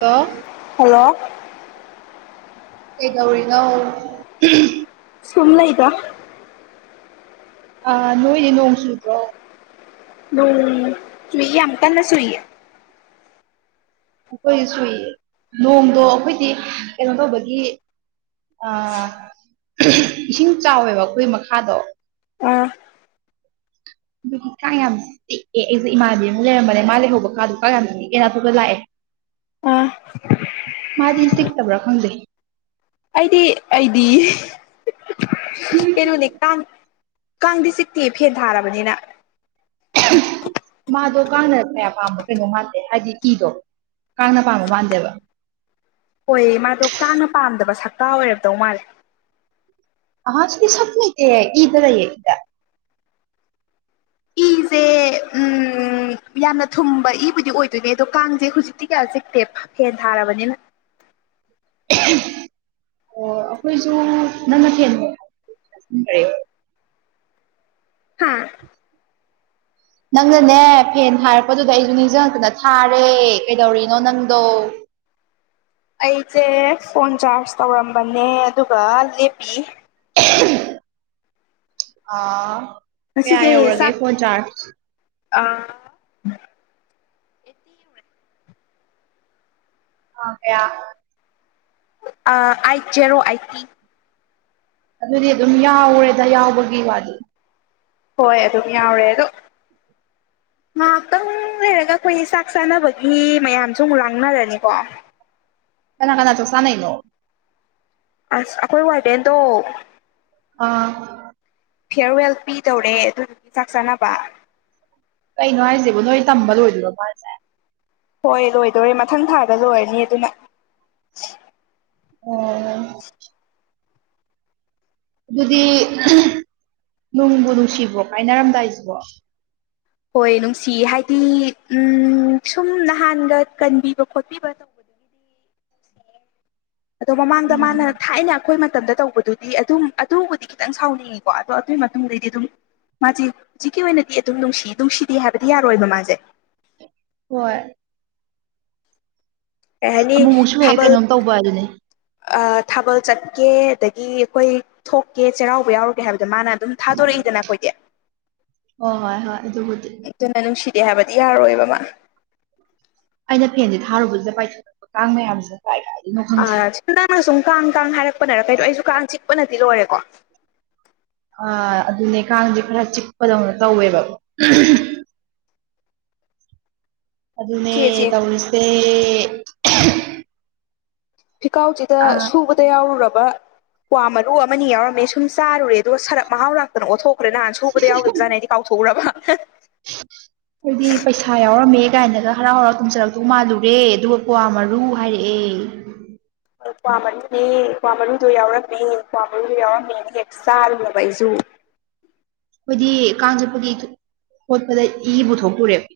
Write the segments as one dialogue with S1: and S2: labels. S1: ꯑꯣ
S2: ꯍꯜꯂꯣ
S1: ꯀꯩꯗꯧꯔꯤꯅꯣ
S2: ꯁꯨꯝ ꯂꯩꯗ
S1: ꯑꯥ ꯅꯣꯏꯗꯤ ꯅꯣꯡ ꯆꯨꯗ꯭ꯔꯣ
S2: ꯅꯣꯡ ꯆꯨꯏꯌꯦ ꯌꯥꯝ ꯀꯟꯅꯥ ꯆꯨꯏꯌꯦ
S1: ꯑꯩꯈꯣꯏ ꯁꯨꯏ ꯅꯣꯡꯗꯣ ꯑꯩꯈꯣꯏꯗꯤ ꯀꯩꯅꯣ ꯇꯧꯕꯒꯤ ꯑ ꯏꯁꯤꯡ ꯆꯥꯎꯋꯦꯕ ꯑꯩꯈꯣꯏ ꯃꯈꯥꯗꯣ
S2: ꯑꯥ
S1: ꯑꯗꯨꯒꯤ ꯀꯥꯡ ꯌꯥꯝ ꯆꯤꯛꯑꯦ ꯑꯩꯖꯦ ꯏꯃꯥꯟꯅꯕꯤ ꯑꯃꯒ ꯂꯩꯔꯝꯕꯅꯦ ꯃꯥ ꯂꯩꯍꯧꯕ ꯀꯥꯗꯣ ꯀꯥꯡ ꯌꯥꯝ ꯆꯤꯛꯑꯦꯅ ꯑꯇꯣꯞꯄꯗ ꯂꯥꯛꯑꯦ
S2: ꯑ
S1: ꯃꯥꯗꯤ ꯁꯤꯛꯇꯕ꯭ꯔꯥ ꯈꯪꯗꯦ
S2: ꯑꯩꯗꯤ ꯑꯩꯗꯤ ꯀꯩꯅꯣꯅꯦ ꯇꯥꯡ ꯀꯥꯡꯗꯤ ꯆꯤꯛꯇꯤ ꯐꯦꯟ ꯊꯥꯔꯕꯅꯤꯅ
S1: ꯃꯥꯗꯣ ꯀꯥꯡꯅ ꯀꯌꯥ ꯄꯥꯝꯕ ꯀꯩꯅꯣ ꯉꯥꯟꯇꯦ ꯍꯥꯏꯗꯤ ꯏꯗꯣ ꯀꯥꯡꯅ ꯄꯥꯝꯕ ꯃꯥꯟꯗꯦꯕ
S2: ꯍꯣꯏꯌꯦ ꯃꯥꯗꯣ ꯀꯥꯡꯅ ꯄꯥꯝꯗꯕ ꯁꯛꯀꯥ ꯑꯣꯏꯔꯕꯗꯧ ꯃꯥꯜꯂꯦ
S1: ꯑ ꯁꯤꯗꯤ ꯁꯃꯇ ꯏꯗꯔ ꯌꯦꯗ
S2: ꯏꯖꯦ ꯎꯝ ꯌꯥꯝꯅ ꯊꯨꯝꯕ ꯏꯕꯨꯗꯤ ꯑꯣꯏꯗꯣꯏꯅꯦ ꯑꯗꯣ ꯀꯥꯡꯁꯦ ꯍꯧꯖꯤꯛꯇꯤ ꯀꯌꯥ ꯆꯤꯛꯇꯦ ꯐꯦꯟ ꯊꯥꯔꯕꯅꯤꯅ
S1: ꯑꯣ ꯑꯩꯈꯣꯏꯖꯨ ꯅꯪꯅ ꯊꯦꯝꯃꯨ
S2: ꯍꯥꯥ
S1: ꯅꯪꯅꯅꯦ ꯐꯦꯟ ꯍꯥꯏꯔꯛꯄꯗꯨꯗ ꯑꯩꯖꯨ ꯅꯤꯡꯁꯤꯡꯉꯛꯇꯅ ꯊꯥꯔꯦ ꯀꯩꯗꯧꯔꯤꯅꯣ ꯅꯪꯗꯣ
S2: ꯑꯩꯖꯦ ꯐꯣꯟ ꯆꯥꯔꯖ ꯇꯧꯔꯝꯕꯅꯦ ꯑꯗꯨꯒ ꯂꯦꯞꯄꯤ
S1: ꯑꯥ ꯀꯌꯥ
S2: ꯉꯁꯤꯖꯦ
S1: ꯌꯧꯔꯒꯦ
S2: ꯆꯥꯛ
S1: ꯐꯣꯟ ꯆꯥꯔꯖ
S2: ꯑ
S1: ꯑꯥ ꯀꯌꯥ
S2: ꯑꯩꯥꯏꯠ ꯖꯦꯔꯣ ꯑꯩꯠꯇ
S1: ꯑꯗꯨꯗꯤ ꯑꯗꯨꯝ ꯌꯥꯎꯔꯦꯗ ꯌꯥꯎꯕꯒꯤ ꯋꯥꯗꯤ
S2: ꯍꯣꯏ ꯑꯗꯨꯝ ꯌꯥꯎꯔꯦ ꯑꯗꯣ ꯉꯥꯏꯍꯥꯛꯇꯪ ꯂꯩꯔꯒ ꯑꯩꯈꯣꯏ ꯆꯥꯛ ꯆꯥꯅꯕꯒꯤ ꯃꯌꯥꯝꯁꯨ ꯑꯃꯨꯛ ꯂꯥꯡꯅꯔꯅꯤꯀꯣ
S1: ꯀꯅꯥ ꯀꯅꯥ ꯆꯥꯛꯆꯥꯅꯩꯅꯣ
S2: ꯑꯁ ꯑꯩꯈꯣꯏ ꯋꯥꯔꯗꯦꯟꯗꯣ
S1: ꯑꯥ
S2: ꯐꯤꯌꯥꯔꯋꯦꯜ ꯄꯤꯗꯧꯔꯦ ꯑꯗꯨꯗꯨꯒꯤ ꯆꯥꯛ ꯆꯥꯅꯕ
S1: ꯀꯩꯅꯣ ꯍꯥꯏꯁꯦꯕ ꯅꯣꯏ ꯇꯝꯕ ꯂꯣꯏꯗꯣꯏꯣ ꯃꯥꯁꯦ
S2: ꯍꯣꯏ ꯂꯣꯏꯗꯧꯔꯦ ꯃꯊꯪ ꯊꯥꯗ ꯂꯣꯏꯔꯅꯤ ꯑꯗꯨꯅ
S1: ꯑꯣ ꯑꯗꯨꯗꯤ ꯅꯨꯡꯕꯨ ꯅꯨꯡꯁꯤꯕꯣ ꯀꯥꯏꯅꯔꯝꯗꯥꯏꯁꯤꯕꯣ
S2: ꯍꯣꯏ ꯅꯨꯡꯁꯤ ꯍꯥꯏꯗꯤ ꯎꯝ ꯁꯨꯝ ꯅꯍꯥꯟꯒ ꯀꯟꯕꯤꯕ ꯈꯣꯠꯄꯤꯕꯗꯧ ꯑꯗꯣ ꯃꯃꯥꯡꯗ
S1: ꯎꯝ
S2: ꯃꯥꯅ ꯊꯥꯏꯅ ꯑꯩꯈꯣꯏ ꯃꯇꯝꯗ ꯇꯧꯕ ꯑꯗꯨꯗꯤ ꯑꯗꯨꯝ ꯑꯗꯨꯕꯨꯗꯤ ꯈꯤꯇꯪ ꯁꯥꯎꯅꯤꯡꯉꯤꯀꯣ ꯑꯗꯣ ꯑꯗꯨꯒꯤ ꯃꯇꯨꯡꯗꯩꯗꯤ ꯑꯗꯨꯝ ꯃꯥꯖꯦ ꯍꯧꯖꯤꯛꯀꯤ ꯑꯣꯏꯅꯗꯤ ꯑꯗꯨꯝ ꯅꯨꯡꯁꯤ ꯅꯨꯡꯁꯤꯗꯦ ꯍꯥꯏꯕꯗꯤ ꯌꯥꯔꯣꯏꯕ ꯃꯥꯖꯦ
S1: ꯍꯣꯏ
S2: ꯀꯩ ꯍꯥꯏꯅꯤ
S1: ꯑꯃꯨꯃꯨꯛꯁꯨ ꯍꯦꯛ ꯀꯩꯅꯣꯝ ꯇꯧꯕ ꯑꯗꯨꯅꯤ
S2: ꯑ ꯊꯥꯕꯜ ꯆꯠꯀꯦ ꯑꯗꯒꯤ ꯑꯩꯈꯣꯏ ꯊꯣꯛꯀꯦ ꯆꯩꯔꯥꯎꯕ ꯌꯥꯎꯔ ꯇꯦꯍꯥꯏꯕꯗꯣ ꯃꯥꯅ ꯑꯗꯨꯝ ꯊꯥꯗꯣꯔꯛꯏꯗꯅ ꯑꯩꯈꯣꯏꯗꯤ
S1: ꯍꯣꯏ ꯍꯣꯏ ꯍꯣꯏ ꯑꯗꯨꯕꯨꯗꯤ
S2: ꯑꯗꯨꯅ ꯅꯨꯡꯁꯤꯗꯦ ꯍꯥꯏꯕꯗꯤ ꯌꯥꯔꯣꯏꯕ ꯃꯥ
S1: ꯑꯩꯅ ꯐꯦꯟꯁꯦ ꯊꯥꯔꯨꯕꯕꯁꯤꯗ ꯄꯥꯏꯊꯣꯔꯂꯛꯄ ꯀꯥꯡ ꯃꯌꯥꯝꯁꯤꯅ ꯀꯥꯏ ꯀꯥꯏꯗꯒꯤꯅꯣ ꯈꯪꯗꯦ
S2: ꯑ ꯁꯤ ꯅꯪꯅ ꯁꯨꯝ ꯀꯥꯡ ꯀꯥꯡ ꯍꯥꯏꯔꯛꯄꯅꯔ ꯀꯩꯅꯣ ꯑꯩꯁꯨ ꯀꯥꯡ ꯆꯤꯛꯄꯅꯗꯤ ꯂꯣꯏꯔꯦꯀꯣ
S1: ꯑ ꯑꯗꯨꯅꯦ ꯀꯥꯡꯁꯦ ꯈꯔ ꯆꯤꯛꯄꯗꯧꯅ ꯇꯧꯋꯦꯕ ꯑꯗꯨꯅꯦ
S2: ꯆꯦ ꯆꯦ
S1: ꯇꯧꯔꯤꯁꯦ
S2: ꯐꯤꯀꯥꯎꯁꯤꯗ
S1: ꯑꯥ
S2: ꯁꯨꯕ ꯗ ꯌꯥꯎꯔꯨꯔꯕ ꯀ ꯃꯔꯨ ꯑꯃꯅꯤ ꯌꯥꯎꯔꯝꯃꯦ ꯁꯨꯝ ꯆꯥꯔꯨꯔꯦ ꯑꯗꯨꯒ ꯁꯔꯞ ꯃꯍꯥꯎꯔꯛ ꯀꯩꯅꯣ ꯑꯣꯠꯊꯣꯛꯈ꯭ꯔꯦ ꯅꯍꯥꯟ ꯁꯨꯕꯗ ꯌꯥꯎꯈꯤꯕ ꯖꯥꯅ ꯑꯩꯗꯤ ꯀꯥꯎꯊꯣꯛꯎꯕ
S1: ꯑꯈꯣꯏꯗꯤ ꯄꯩꯁꯥ ꯄꯥ ꯌꯥꯎꯔꯝꯃꯦ ꯀꯥꯏꯅꯒ ꯍꯔꯥꯎ ꯍꯔꯥꯎ ꯇꯝꯖꯔꯛꯇꯧ ꯃꯥꯜꯂꯨꯔꯦ ꯑꯗꯨꯒ ꯀ꯭ꯋꯥ ꯃꯔꯨ ꯍꯥꯏꯔꯛꯑꯦ
S2: ꯀ꯭ꯋꯥ ꯃꯔꯨꯅꯦ ꯀ꯭ꯋꯥ ꯃꯔꯨꯗꯣ ꯌꯥꯎꯔꯛꯃꯦ ꯀ꯭ꯋꯥ ꯃꯔꯨꯗꯣ ꯌꯥꯎꯔꯝꯅꯦꯅ ꯍꯦꯛ ꯆꯥꯔꯨꯕ ꯑꯩꯖꯨ
S1: ꯑꯩꯈꯣꯏꯗꯤ ꯀꯥꯡ ꯆꯠꯄꯒꯤ ꯈꯣꯠꯄꯗ ꯏ ꯄꯨꯊꯣꯛꯇꯨꯔꯦꯕ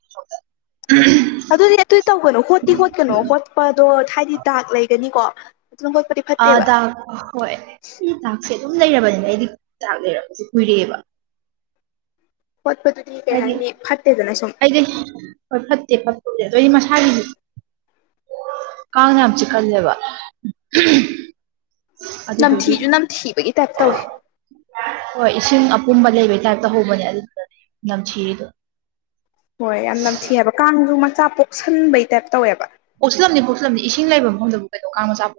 S2: ꯑꯗꯨꯗꯤ ꯑꯗꯨꯏ ꯇꯧꯒꯅꯣ ꯍꯣꯠꯇꯤ ꯍꯣꯠꯀꯅꯣ ꯍꯣꯠꯄꯗꯣ ꯍꯥꯏꯗꯤ ꯗꯥꯛꯛ ꯂꯩꯒꯅꯤꯀꯣ ꯑꯗꯨꯅ ꯈꯣꯠꯄꯗꯤ
S1: ꯑ ꯗꯥꯛ ꯍꯣꯏ ꯁꯤ ꯗꯥꯛꯁꯦ ꯑꯗꯨꯝ ꯂꯩꯔꯕꯅꯤꯅ ꯑꯩꯗꯤ ꯗꯥꯛ ꯂꯩꯔꯕꯁꯦ ꯀꯨꯏꯔꯛꯑꯦꯕ
S2: ꯄꯗꯤ
S1: ꯍꯥꯏꯗꯤ ꯑꯩꯗꯤ ꯍꯣꯏ ꯐꯠꯇꯦ ꯐꯠꯇꯣꯁꯦ ꯑꯣ ꯑꯩꯗꯤ ꯃꯁꯥꯒꯤꯗꯤ ꯀꯥꯟꯅꯦꯌꯥꯝ ꯆ ꯀꯜꯂꯦꯕ
S2: ꯅꯝꯊꯤꯁꯨ ꯅꯝꯊꯤꯕꯒꯤ ꯇꯥꯏꯞ ꯇꯧꯏꯦ
S1: ꯍꯣꯏ ꯏꯁꯤꯡ ꯑꯄꯨꯝꯕ ꯂꯩꯕꯩ ꯇꯥꯏꯞꯇ ꯍꯧꯕꯅꯦ ꯑꯗꯨ ꯅꯝ ꯆꯔꯤꯗꯣ
S2: ꯍꯣꯏ ꯌꯥꯝ ꯅꯝꯊꯤꯑꯕ ꯀꯥꯡꯁꯨ ꯃꯆꯥ ꯄꯣꯛꯁꯟꯕꯩ ꯇꯥꯏꯞ ꯇꯧꯋꯦꯕ
S1: ꯄꯣꯛꯁꯤꯜꯂꯝꯕꯅꯤ ꯄꯣꯛꯁꯤꯜꯂꯝꯅꯤ ꯏꯁꯤꯡ ꯂꯩꯕ ꯃꯐꯝꯗꯕꯨ ꯀꯩꯅꯣ ꯀꯥꯡ ꯃꯆꯥꯣꯛ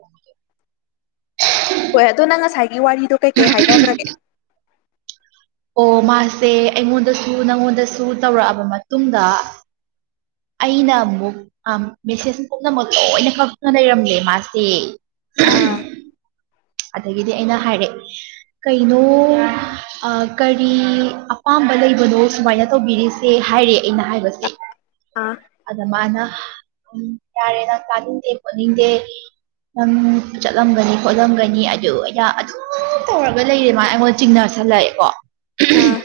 S2: ꯍꯣꯏ ꯑꯗꯣ ꯅꯪ ꯉꯁꯥꯏꯒꯤ ꯋꯥꯔꯤꯗꯣ ꯀꯩꯀꯩ ꯍꯥꯏꯅꯈ꯭ꯔꯒꯦ
S1: ꯑꯣ ꯃꯥꯁꯦ ꯑꯩꯉꯣꯟꯗꯁꯨ ꯅꯪꯉꯣꯟꯗꯁꯨ ꯇꯧꯔꯛꯑꯕ ꯃꯇꯨꯡꯗ ꯑꯩꯅ ꯑꯃꯨꯛ ꯃꯦꯁꯦꯁ ꯄꯨꯝꯅꯃꯛ ꯂꯣꯏꯅ ꯈꯛꯇꯨꯅ ꯂꯩꯔꯝꯂꯦ ꯃꯥꯁꯦ
S2: ꯑꯥ
S1: ꯑꯗꯒꯤꯗꯤ ꯑꯩꯅ ꯍꯥꯏꯔꯦꯑꯦ ꯀꯩꯅꯣ ꯀꯔꯤ ꯑꯄꯥꯝꯕ ꯂꯩꯕꯅꯣ ꯁꯨꯃꯥꯏꯅ ꯇꯧꯕꯤꯔꯤꯁꯦ ꯍꯥꯏꯔꯦ ꯑꯩꯅ ꯍꯥꯏꯕꯁꯦ
S2: ꯑꯥ
S1: ꯑꯗ ꯃꯥꯅ ꯎ ꯌꯥꯔꯦ ꯅꯪ ꯇꯥꯅꯤꯡꯗꯦ ꯄꯣꯠꯅꯤꯡꯗꯦ ꯅꯪ ꯆꯠꯂꯝꯒꯅꯤ ꯈꯣꯠꯂꯝꯒꯅꯤ ꯑꯗꯨ ꯑꯩꯅ ꯇꯧꯔꯒ ꯂꯩꯔꯦ ꯃꯥꯅ ꯑꯩꯉꯣꯟꯗ ꯆꯤꯡꯅꯁꯜꯂꯛꯑꯦꯀꯣ
S2: ꯑꯥ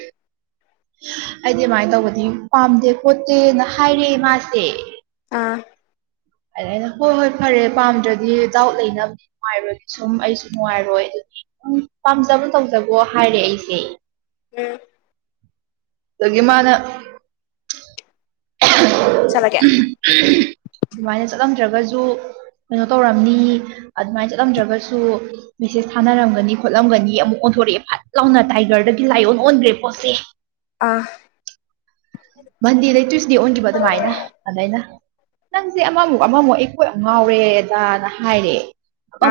S1: ꯑꯩꯗꯤ ꯑꯗꯨꯃꯥꯏꯅ ꯇꯧꯕꯗꯤ ꯄꯥꯝꯗꯦ ꯈꯣꯠꯇꯦꯅ ꯍꯥꯏꯔꯑꯦ ꯏ ꯃꯥꯥꯁꯦ
S2: ꯑꯥ
S1: ꯑꯗꯨ ꯑꯩꯅ ꯍꯣꯏ ꯍꯣꯏ ꯐꯔꯦ ꯄꯥꯝꯗ꯭ꯔꯗꯤ ꯗꯥꯎꯠ ꯂꯩꯅꯕꯗꯤ ꯅꯨꯡꯉꯥꯏꯔꯣꯏꯗꯤ ꯁꯨꯝ ꯑꯩꯁꯨ ꯅꯨꯡꯉꯥꯏꯔꯣꯏ ꯑꯗꯨꯗꯤ ꯝ ꯄꯥꯝꯖꯕ ꯇꯧꯖꯕꯣ ꯍꯥꯏꯔꯦ ꯑꯩꯁꯦ
S2: ꯎ
S1: ꯑꯗꯒꯤ ꯃꯥꯅ
S2: ꯆꯂꯒꯦ
S1: ꯑꯗꯨꯃꯥꯏꯅ ꯆꯠꯂꯝꯗ꯭ꯔꯒꯁꯨ ꯀꯩꯅꯣ ꯇꯧꯔꯝꯅꯤ ꯑꯗꯨꯃꯥꯏꯅ ꯆꯠꯂꯝꯗ꯭ꯔꯒꯁꯨ ꯃꯦꯁꯦꯁ ꯊꯥꯅꯔꯝꯒꯅꯤ ꯈꯣꯠꯂꯝꯒꯅꯤ ꯑꯃꯨꯛ ꯑꯣꯟꯊꯣꯔꯛꯑꯦ ꯐꯠ ꯂꯥꯎꯅ ꯇꯥꯏꯒꯔꯗꯒꯤ ꯂꯥꯏꯑꯣꯟ ꯑꯣꯟꯈ꯭ꯔꯦ ꯄꯣꯠꯁꯦ
S2: ꯑꯥ
S1: ꯃꯟꯗꯦꯗꯩ ꯇ꯭ꯋꯁꯗꯦ ꯑꯣꯟꯈꯤꯕ ꯑꯗꯨꯃꯥꯏꯅ ꯑꯗꯨꯃꯥꯏꯅ ꯅꯪꯁꯦ ꯑꯃꯃꯨꯛ ꯑꯃꯃꯨꯛ ꯑꯩ ꯀꯣꯏ ꯑꯃ ꯉꯥꯎꯔꯦꯗꯥꯅ ꯍꯥꯏꯔꯦ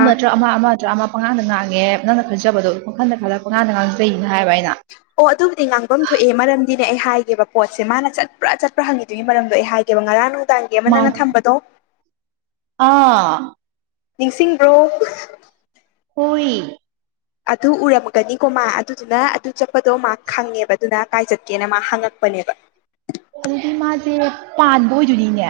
S2: ꯑꯥ
S1: ꯑꯃ ꯑꯃꯗ ꯑꯃ ꯄꯉꯥꯡꯗ ꯉꯥꯡꯉꯦ ꯅꯪꯅ ꯈꯟꯖꯕꯗꯣ ꯋꯥꯈꯜꯗ ꯈꯜꯂꯒ ꯄꯉꯥꯟꯗ ꯉꯥꯡꯖꯩꯅ ꯍꯥꯏꯕ ꯑꯩꯅ
S2: ꯑꯣ ꯑꯗꯨꯕꯨꯗꯤ ꯉꯥꯡꯐꯝ ꯊꯣꯛꯑꯦ ꯃꯔꯝꯗꯤꯅꯦ ꯑꯩ ꯍꯥꯏꯒꯦꯕ ꯄꯣꯠꯁꯦ ꯃꯥꯅ ꯆꯠ꯭ꯔꯥ ꯆꯠꯄ꯭ꯔꯥ ꯍꯪꯉꯤꯗꯨꯒꯤ ꯃꯔꯝꯗꯣ ꯑꯩ ꯍꯥꯏꯒꯦ ꯉꯔꯥꯡ ꯅꯨꯡꯗꯥꯡꯒꯤ ꯑꯃ
S1: ꯃꯥ
S2: ꯅꯪꯅ ꯊꯝꯕꯗꯣ
S1: ꯑꯥ
S2: ꯅꯤꯡꯁꯤꯡꯕ꯭ꯔꯣ
S1: ꯍꯨꯏ
S2: ꯑꯗꯨ ꯎꯔꯝꯃꯒꯅꯤꯀꯣ ꯃꯥ ꯑꯗꯨꯗꯨꯅ ꯑꯗꯨ ꯆꯠꯄꯗꯣ ꯃꯥ ꯈꯪꯉꯦꯕ ꯑꯗꯨꯅ ꯀꯥꯏ ꯆꯠꯀꯦꯅ ꯃꯥ ꯍꯪꯉꯛꯄꯅꯦꯕ
S1: ꯑꯗꯨꯗꯤ ꯃꯥꯁꯦ ꯄꯥꯟꯕ ꯑꯣꯏꯗꯣꯏꯅꯤꯅꯦ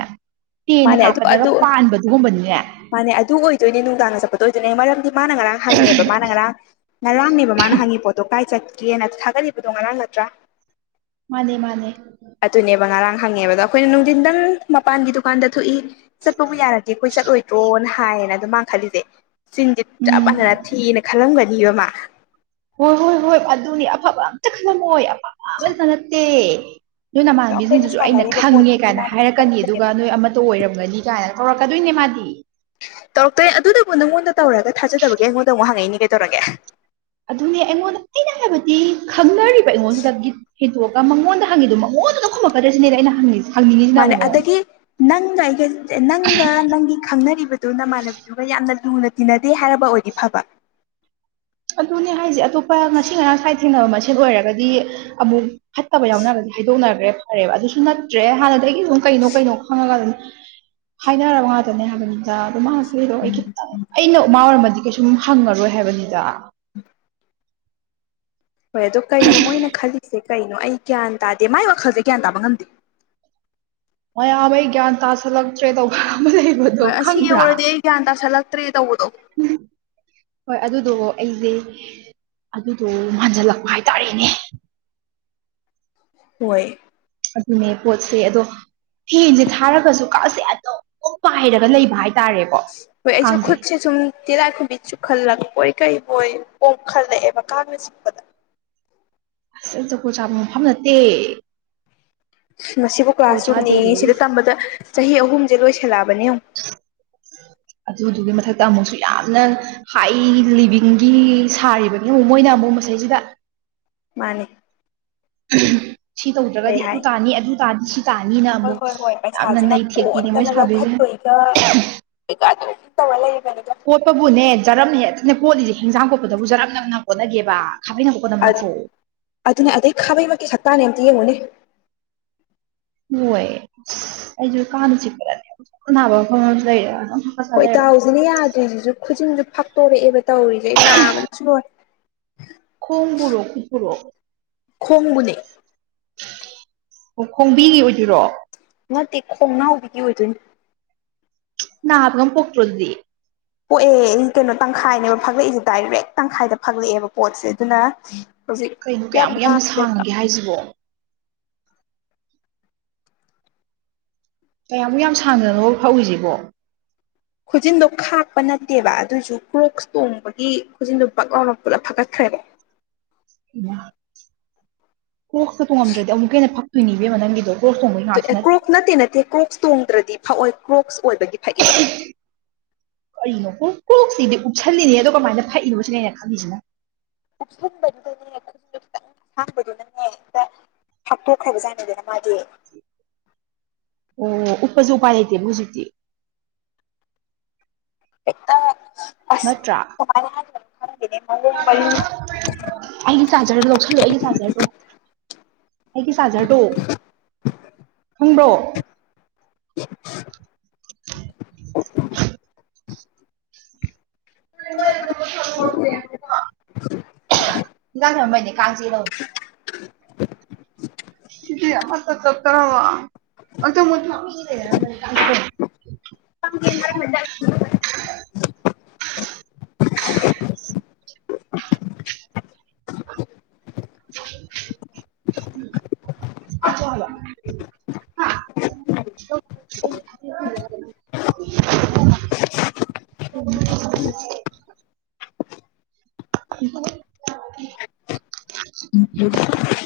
S1: ꯇꯦꯟꯅ
S2: ꯃꯥꯅꯦ ꯑꯗꯨ
S1: ꯀꯥꯞꯄꯗꯒ
S2: ꯑꯗꯨ
S1: ꯄꯥꯟꯕꯗꯨꯒꯨꯝꯕꯅꯤꯅꯦ
S2: ꯃꯥꯅꯦ ꯑꯗꯨ ꯑꯣꯏꯗꯣꯏꯅꯦ ꯅꯨꯡꯗꯥꯡꯅ ꯆꯠꯄꯗ ꯇ ꯑꯣꯏꯗꯨꯅꯦ ꯃꯔꯝꯗꯤ ꯃꯥꯅ ꯉꯔꯥꯡ ꯍꯪꯉꯦꯕ ꯃꯥꯅ ꯉꯔꯥꯡ ꯉꯔꯥꯡꯅꯦꯕ ꯃꯥꯅ ꯍꯪꯉꯤ ꯄꯣꯠꯇꯣ ꯀꯗꯥꯥꯏ ꯆꯠꯀꯦꯅ ꯊꯥꯒꯠꯂꯤꯕꯗꯣ ꯉꯔꯥꯡ ꯅꯠꯇ꯭ꯔꯥ
S1: ꯃꯥꯅꯦ ꯃꯥꯅꯦ
S2: ꯑꯗꯨꯅꯦꯕ ꯉꯔꯥꯡ ꯍꯪꯉꯦꯕꯗꯣ ꯑꯩꯈꯣꯏꯅ ꯅꯨꯡꯊꯤꯟꯗꯪ ꯃꯄꯥꯟꯒꯤ ꯗꯨꯀꯥꯟꯗ ꯊꯣꯛꯏ ꯆꯠꯄꯕꯨ ꯌꯥꯔꯗꯤꯦ ꯑꯩꯈꯣꯏ ꯆꯠꯂꯣꯏꯗ꯭ꯔꯣꯅ ꯍꯥꯏꯌꯦꯅ ꯑꯗꯨꯝ ꯃꯥꯡꯈꯂꯤꯁꯦ ꯆꯤꯟꯁꯦ ꯆꯞ
S1: ꯎꯝ
S2: ꯃꯥꯟꯅꯅ ꯊꯤꯑꯅ ꯈꯜꯂꯝꯒꯅꯤꯕ ꯃꯥ
S1: ꯍꯣꯏ ꯍꯣꯏ ꯍꯣꯏ ꯑꯗꯨꯅꯤ ꯑꯐꯕ ꯑꯝꯇ ꯈꯜꯂꯝꯃꯣꯏ ꯑꯐꯕ ꯑꯇ ꯅꯠꯇꯦ ꯅꯣꯏ
S2: ꯑꯗꯣ ꯑꯩꯈꯣꯏꯅ
S1: ꯅꯃꯥꯟꯕꯤꯁꯤꯡꯗꯨꯁꯨ ꯑꯩꯅ
S2: ꯁꯥꯟꯅꯔꯤꯕ
S1: ꯈꯪꯉꯦ
S2: ꯄꯣꯠꯇꯨꯗꯤ
S1: ꯀꯥꯏꯅ
S2: ꯃꯥꯅ
S1: ꯍꯥꯏꯔꯛꯀꯅꯤ ꯑꯗꯨꯒ
S2: ꯈꯪꯗ꯭ꯔꯦꯕ
S1: ꯅꯣꯏ ꯑꯃ ꯣ ꯑꯣꯏꯔꯝꯒꯅꯤ ꯀꯥꯏꯅ ꯀꯧꯔꯛꯀꯗꯣꯏꯅꯦ ꯃꯥꯗꯤ
S2: ꯇꯧꯔꯛꯇꯣꯏꯦ ꯑꯗꯨꯗꯕꯨ ꯅꯪꯉꯣꯟꯗ ꯇꯧꯔꯒ ꯊꯥꯖꯗꯕꯒꯦ ꯑꯩꯉꯣꯟꯗ ꯑꯃꯨꯛ ꯍꯪꯉꯛꯏꯅꯦ ꯀꯩꯗꯧꯔꯒꯦ
S1: ꯑꯗꯨꯅꯦ ꯑꯩꯉꯣꯟꯗ ꯑꯩꯅ ꯍꯥꯏꯕꯗꯤ ꯈꯪꯅꯔꯤꯕ ꯑꯩꯉꯣꯟꯁꯤꯗ ꯍꯦꯟꯇꯣꯛꯑꯒ ꯃꯉꯣꯟꯗ ꯍꯪꯉꯤꯣ ꯃꯉꯣꯟꯗ ꯈꯨꯝꯃꯛꯀꯗꯁꯤ ꯁꯤꯅꯦꯗ ꯑꯩꯅ ꯍꯪꯉꯤꯁꯦ ꯍꯪꯅꯤꯡꯉꯤꯁꯤꯅ
S2: ꯃꯥꯂ
S1: ꯑꯃꯨꯛ ꯃꯉꯣꯟꯗ
S2: ꯑꯗꯒꯤ ꯅꯪꯅ ꯑꯩꯒ ꯅꯪꯒ ꯅꯪꯒꯤ ꯈꯪꯅꯔꯤꯕꯗꯨꯅ ꯃꯥꯜꯂ ꯑꯗꯨꯒ ꯌꯥꯝꯅ ꯂꯨꯅ ꯇꯤꯟꯅꯗꯦ ꯍꯥꯏꯔꯕ ꯑꯣꯏꯗꯤ ꯐꯕ
S1: ꯑꯗꯨꯅꯦ ꯍꯥꯏꯁꯦ ꯑꯇꯣꯞꯄ ꯉꯁꯤ ꯉꯔꯥꯡ ꯁ꯭ꯋꯥꯏꯗ ꯊꯦꯡꯅꯕ ꯃꯁꯦ ꯑꯣꯏꯔꯒꯗꯤ ꯑꯃꯨꯛ ꯐꯠꯇꯕ ꯌꯥꯎꯅꯔꯒꯗꯤ ꯍꯥꯏꯗꯣꯛꯅꯈ꯭ꯔꯦ ꯐꯔꯦꯕ ꯑꯗꯨꯁꯨ ꯅ ꯅꯠꯇ꯭ꯔꯦ ꯍꯥꯟꯅꯗꯒꯤ ꯑꯗꯨꯝ ꯀꯩꯅꯣ ꯀꯩꯅꯣ ꯈꯪꯉꯒ ꯑꯗꯨꯝ ꯍꯥꯏꯅꯔꯕ ꯉꯥꯛꯇꯅꯦ ꯍꯥꯏꯕꯅꯤꯗ ꯑꯗꯨꯝ ꯀꯗꯣ ꯑꯩ ꯈꯤꯇꯪ ꯑꯩꯅ ꯎꯃꯥ ꯑꯣꯏꯔꯃꯗꯤ ꯀꯩꯁꯨꯝ ꯍꯪꯉꯔꯣꯏ ꯍꯥꯏꯕꯅꯤꯗ
S2: ꯎꯝ ꯍꯣꯏ ꯑꯗꯣ ꯀꯩꯅꯣ ꯃꯣꯏꯅ ꯈꯜꯂꯤꯁꯦ ꯀꯩꯅꯣ ꯑꯩ ꯒ꯭ꯌꯥꯟ ꯇꯥꯗꯦ ꯃꯥꯏ ꯋꯥꯈꯜꯁꯦ ꯒ꯭ꯌꯥꯟ ꯇꯥꯕ ꯉꯝꯗꯦ
S1: ꯃꯌꯥꯝ ꯑꯩ ꯒ꯭ꯌꯥꯟ ꯇꯥꯥꯁꯜꯂꯛꯇ꯭ꯔꯦ ꯇꯧꯕ ꯑꯃ ꯂꯩꯕꯗꯣ
S2: ꯍꯣꯏ ꯑꯁꯤ
S1: ꯈꯪꯕ꯭ꯔꯥ
S2: ꯌꯧꯔꯗꯤ ꯑꯩ ꯒ꯭ꯌꯥꯟ ꯇꯥ ꯆꯜꯂꯛꯇ꯭ꯔꯦ ꯇꯧꯕꯗꯣ
S1: ꯍꯣꯏ ꯑꯗꯨꯗ ꯑꯩꯁꯦ ꯑꯗꯨꯗꯣ ꯃꯥꯟꯖꯜꯂꯛꯄ ꯍꯥꯏꯇꯥꯔꯦꯅꯦ
S2: ꯍꯣꯏ
S1: ꯑꯗꯨꯅꯦ ꯄꯣꯠꯁꯦ ꯑꯗꯣ ꯐꯦꯟꯁꯦ ꯊꯥꯔꯒꯁꯨ ꯀꯥꯁꯦ ꯑꯗꯨꯝ ꯄꯥꯏꯔꯒ ꯂꯩꯕ ꯍꯥꯏꯦ
S2: ꯑꯩꯁꯨ ꯈꯠꯁ ꯆꯨꯝ ꯇꯤꯔꯥꯏꯈꯨꯝꯕꯤ ꯆꯨꯈꯠꯂꯛꯄꯣꯏ ꯀꯩ ꯃꯣꯏ ꯄꯣꯝꯈꯠꯂꯛꯑꯦꯕ ꯀꯥꯡꯅ ꯆꯤꯛꯄꯗ
S1: ꯖꯒꯨ ꯆꯥꯕ ꯃꯐꯝ ꯅꯠꯇꯦ
S2: ꯉꯕꯨ
S1: ꯖꯒꯣꯠ ꯆꯥꯗꯦ
S2: ꯀ꯭ꯂꯥꯁꯔꯨꯝꯅꯤ ꯁꯤꯗ ꯇꯝꯕꯗ ꯆꯍꯤ ꯑꯍꯨꯝꯁꯦ ꯂꯣꯏꯁꯜꯂꯛꯑꯕꯅꯦ ꯑꯃꯨ [unintelligible]
S1: ꯑꯗꯨꯗꯨꯒꯤ ꯃꯊꯛꯇ ꯑꯃꯨꯛꯁꯨ ꯌꯥꯝꯅ ꯍꯥꯏ ꯂꯤꯕꯤꯡꯒꯤ ꯁꯥꯔꯤꯕꯅꯤ ꯑꯃꯨꯛ ꯃꯣꯏꯅ ꯑꯃꯨꯛ ꯃꯁꯩꯁꯤꯗ
S2: ꯃꯥꯅꯤ
S1: ꯁꯤ
S2: ꯀꯩ
S1: ꯇꯧꯗ꯭ꯔꯒꯗꯤ ꯑꯗꯨ
S2: ꯍꯥꯏ
S1: ꯇꯥꯅꯤ ꯑꯗꯨ ꯇꯥꯗꯤ ꯆꯥꯅꯤꯅ
S2: ꯍꯣꯏ
S1: ꯑꯃꯨꯛ
S2: ꯍꯣꯏ ꯍꯣꯏ
S1: ꯌꯥꯝꯅ
S2: ꯄꯩꯁꯥꯁꯤꯅ
S1: ꯅꯩꯊꯦꯛꯄꯤꯅꯦ ꯃꯣꯏ ꯁꯥꯕꯤꯁꯦ
S2: ꯭ꯔꯦ ꯏꯠꯇꯂꯒꯅꯤꯒ
S1: ꯀꯣꯠꯄꯕꯨꯅꯦ ꯖꯔꯝꯃꯦ ꯍꯦ ꯀꯣꯠꯂꯤꯁꯦ ꯍꯤꯡꯖꯥꯡ ꯈꯣꯠꯄꯗꯕꯨ ꯖꯔꯝꯅꯕꯅ ꯍꯣꯠꯅꯒꯦꯕ ꯈꯥ
S2: ꯑ
S1: ꯅ ꯐ
S2: ꯑꯗꯨꯅꯦ ꯑꯗꯩ ꯈꯥꯕꯩꯃꯛꯀꯤ ꯁꯛꯇꯥꯅꯦ ꯑꯝꯇ ꯌꯦꯡꯉꯨꯅꯦ
S1: ꯍꯣꯏꯌꯦ ꯑꯁ ꯑꯩꯁꯨ ꯀꯥꯟꯅ ꯆꯤꯛꯄꯗꯅꯦ ꯑꯅꯥꯕ ꯃꯐꯝ ꯑꯃꯁꯨ ꯂꯩꯔꯦ ꯍꯥꯀꯠꯆ
S2: ꯍꯣꯏ
S1: ꯂꯩꯔꯕ
S2: ꯇꯥꯎꯁꯤꯅ ꯌꯥꯗ꯭ꯔꯤꯁꯤꯁꯨ ꯈꯨꯖꯤꯟꯁꯨ ꯐꯛꯇꯣꯔꯛꯑꯦꯕ ꯇꯧꯔꯤꯁꯦ ꯅꯥꯕꯅꯁꯨ ꯂꯣꯏꯦ
S1: ꯈꯣꯡꯕꯨꯔꯣ ꯀꯄꯨꯔꯣ
S2: ꯈꯣꯡꯕꯨꯅꯤ
S1: ꯑꯣ ꯈꯣꯡꯕꯤꯒꯤ ꯑꯣꯏꯗꯣꯏꯔꯣ
S2: ꯅꯠꯇꯦ ꯈꯣꯡꯅꯥꯎꯕꯤꯒꯤ ꯑꯣꯏꯗꯣꯏꯅꯤ
S1: ꯅ ꯉ ꯄꯣꯛ꯭ꯔꯣꯗꯤ
S2: ꯄꯣꯛꯑꯦ ꯑꯩ ꯀꯩꯅꯣ ꯇꯪꯈꯥꯏꯅꯦꯕ ꯐꯥꯛꯒꯂꯛꯏꯁꯦ ꯗꯥꯏꯔꯦꯛ ꯇꯪꯈꯥꯏꯗ ꯐꯥꯛꯠꯂꯛꯑꯦꯕ ꯄꯣꯠꯁꯦ ꯑꯗꯨꯅ ꯍꯧ
S1: ꯀꯩꯅꯣ ꯀꯌꯥꯃꯨꯛ
S2: ꯀꯌꯥ
S1: ꯌꯥꯝꯅ ꯁꯥꯡꯉꯒꯦ ꯍꯥꯏꯁꯤꯕꯣ ꯀꯌꯥꯃꯨꯛ ꯌꯥꯝ ꯁꯥꯡꯅꯣ ꯐꯧꯔꯤꯁꯤꯕꯣ
S2: ꯈꯨꯖꯤꯟꯗꯣ ꯈꯥꯛꯄ ꯅꯠꯇꯦꯕ ꯑꯗꯨꯏꯁꯨ ꯀ꯭ꯔꯣꯛꯁ ꯇꯣꯡꯕꯒꯤ ꯈꯨꯖꯤꯟꯗꯣ ꯄꯛ ꯂꯥꯎꯅ ꯄꯨꯂꯞ ꯐꯒꯠꯈ꯭ꯔꯦꯕ
S1: ꯎ ꯀꯣꯛꯛꯇ ꯇ ꯉꯝꯗ꯭ꯔꯗꯤ ꯑꯃꯨꯛꯀ ꯍꯦꯟꯅ ꯐꯛꯇꯣꯏꯅꯤꯕ ꯅꯪꯒꯤꯗꯣ ꯀ꯭ꯔꯣꯛꯁ ꯇꯣꯡꯕꯩ ꯉꯥꯛꯁꯨ
S2: ꯑꯦ ꯀ꯭ꯔꯣꯛꯁ ꯅꯠꯇꯦ ꯅꯠꯇꯦ ꯀ꯭ꯔꯣꯛꯁ ꯇꯣꯡꯗ꯭ꯔꯗꯤ ꯐꯑꯣꯏ ꯀ꯭ꯔꯣꯛꯁ ꯑꯣꯏꯕꯒꯤ ꯐꯏꯕ
S1: ꯀꯔꯤꯅꯣ ꯀꯣꯛ ꯀꯣꯛꯁꯤꯗꯤ ꯎꯞꯁꯜꯂꯤꯅꯦ ꯑꯗꯣ ꯀꯃꯥꯏꯅ ꯐꯛꯏꯅꯣ ꯁꯤꯅꯦꯩꯅ ꯈꯪꯜꯂꯤꯁꯤꯅ
S2: ꯀꯁꯟꯕꯗꯤ ꯍꯥꯡꯕꯗꯤ ꯅꯅꯦ ꯍꯥꯞꯇꯣꯛꯈ꯭ꯔꯕꯖꯥꯅꯗꯅ ꯃꯥꯗꯤ
S1: ꯑꯣ ꯎꯄꯁꯨ ꯎꯥꯏ ꯂꯩꯇꯦ ꯖꯤꯛꯇꯤ ꯅꯠꯇ꯭ꯔꯥ
S2: [unintelligible]
S1: [unintelligible] ꯑꯩꯒꯤ ꯆꯥꯔꯖꯔꯗ ꯂꯧꯁꯜꯂꯣ ꯑꯩꯒꯤ ꯆꯥꯔꯖꯔꯗꯣ ꯑꯩꯒꯤ ꯆꯥꯔꯖꯔꯗꯣ ꯈꯪꯕ꯭ꯔꯣ [unintelligible] ꯏꯖꯥꯡ ꯁꯦꯝꯕꯩꯅꯦ ꯀꯥꯡ ꯆꯤꯛ [unintelligible] ꯁꯤꯗ ꯑꯃꯇ ꯀꯛꯇꯔꯗꫭ [unintelligible]
S2: [unintelligible]
S1: [unintelligible] [unintelligible] [unintelligible]
S2: ꯎꯝ [unintelligible]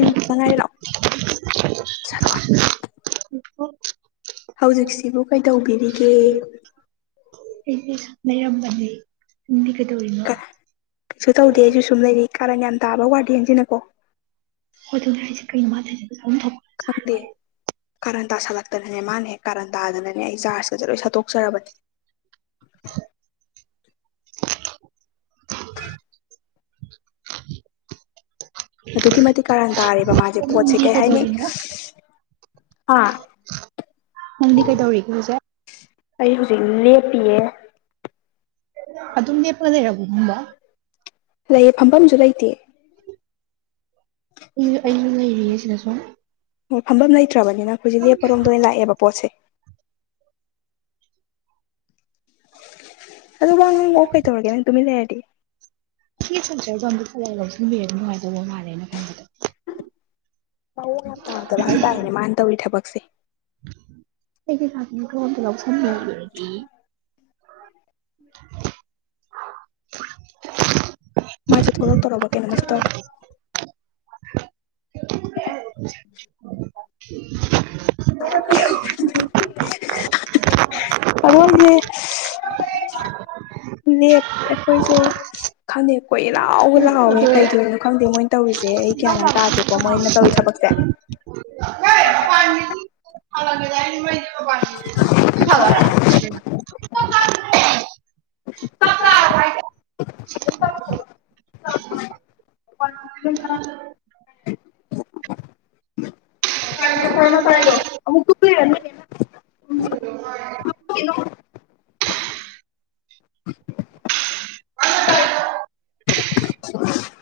S2: [unintelligible] ꯂꯣ ꯆꯔ
S1: ꯑꯣ
S2: ꯍꯧꯖꯤꯛꯁꯤꯕꯨ ꯀꯩꯗꯧꯕꯤꯔꯤꯒꯦ
S1: ꯂꯩꯔꯝꯕꯅ‌ꯦ ꯅꯪꯗ ꯀꯩꯗꯧꯔꯤꯅꫭ
S2: ꯀꯩꯁꯨ ꯇꯧꯗꯦ ꯑꯩꯁꯨ ꯁꯨꯝ ꯂꯩꯔꯤ ꯀꯥꯔꯟ ꯌꯥꯝ ꯇꯥꯕ ꯋꯥꯔꯗꯦꯟꯁꯤꯅꯀꯣ
S1: ꯍꯣꯏ ꯀꯩꯅ
S2: ꯈꯪꯗꯦ ꯀꯥꯔꯟ ꯇꯥꯥꯁꯜꯂꯛꯇꯅꯅꯦ ꯃꯥꯅꯦꯦꯛ ꯀꯥꯔꯟ ꯇꯥꯗꯅꯅꯦ ꯑꯩ ꯆꯥꯔꯖꯀꯁꯦ ꯂꯣꯏ ꯁꯠꯇꯣꯛꯆꯔꯕꯗꯤ
S1: [unintelligible]
S2: ꯑꯗꯨꯛꯀꯤ ꯃꯇꯤꯛ ꯀꯔꯟ ꯇꯥꯔꯦꯕ ꯃꯥꯁꯦ ꯄꯣꯠꯁꯦ
S1: ꯅꯪꯗꯤ
S2: ꯀꯩ ꯍꯥꯏꯅꯤ
S1: ꯀꯩꯗꯧꯔꯤꯅꯣ
S2: ꯑꯥ
S1: ꯅꯪꯗꯤ ꯀꯩ ꯇꯧꯔꯤꯒꯦ ꯍꯧꯁꯦ
S2: ꯑꯩ ꯍꯧꯖꯤꯛ ꯂꯦꯞꯄꯤꯌꯦ
S1: ꯑꯗꯨꯝ ꯂꯦꯞꯄ ꯂꯩꯔꯕꫭ ꯅꯪꯕꫭ
S2: ꯂꯩꯌꯦ ꯐꯝꯐꯝꯁꯨ ꯂꯩꯇꯦ
S1: ꯑꯩꯁꯨ ꯂꯩꯔꯤꯌꯦ ꯁꯤꯗꯁꯨ
S2: ꯑꯣꯣꯏ ꯐꯝꯐꯝ ꯂꯩꯇ꯭ꯔꯕꯅꯤꯅ ꯍꯧꯖꯤꯛ ꯂꯦꯞꯄꯔꯣꯝꯗ ꯑꯣꯏꯅ ꯂꯥꯛꯑꯦꯕ ꯄꯣꯠꯁꯦ ꯑꯗꯨ ꯋꯥ ꯅꯪ ꯑꯣꯛ ꯀꯩ ꯇꯧꯔꯒꯦ ꯅꯪ ꯇꯨꯃꯤ ꯂꯩꯔꯗꯤ
S1: ꯀ ꯆꯣꯆꯔꯒꯣꯝ ꯄꯨꯖ ꯂꯧꯁꯤꯟꯕꯤꯔ ꯑꯗꯨ ꯅꯨꯡꯉꯥꯏꯗꯧꯕ ꯃꯥꯜꯂꯦꯅ ꯈꯟꯕꯗꯣ
S2: ꯃꯑꯣꯡ ꯇꯥꯗꯅ ꯍꯥꯏꯇꯥꯥꯛꯦꯅꯦ ꯃꯥꯅ ꯇꯧꯔꯤ ꯊꯕꯛꯁꯦ
S1: ꯊꯗ ꯂꯁ [unintelligible] [unintelligible]
S2: ꯃꯥꯁꯦ ꯊꯧꯔꯛ ꯊꯧꯔꯕ ꯀꯩꯅꯣ ꯀꯩꯑꯥꯥꯃꯁꯨꯇꯧ [inaudible]
S1: [inaudible]
S2: [unintelligible] ꯑꯗꯣ [unintelligible] ꯅ‌ꯦꯠ ꯄ‌ꯦꯄꯔꯁꯦ ꯈꯪꯗ‌ꯦ ꯀꫭꯏꯂꯥꯎ ꯂꯥꯎꯋ
S1: ꯑꯗꯣ
S2: ꯀꯩꯗꯣꯏꯅ ꯈꯪꯗꯦ ꯃꯣꯏꯅ ꯇꯧꯔꯤꯁꯦ ꯑꯩ ꯀꯌꯥ ꯑꯝ ꯇꯥꯗꯦꯀꯣ ꯃꯣꯏꯅ ꯇꯧꯔꯤ ꯊꯕꯛꯁꯦ
S1: [unintelligible] [unintelligible]
S2: [inaudible]
S1: ꯐ [unintelligible]
S2: [unintelligible]
S1: [unintelligible]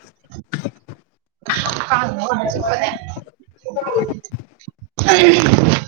S2: [unintelligible]
S1: ꯀ ꯆꯄꯅꯦ [unintelligible]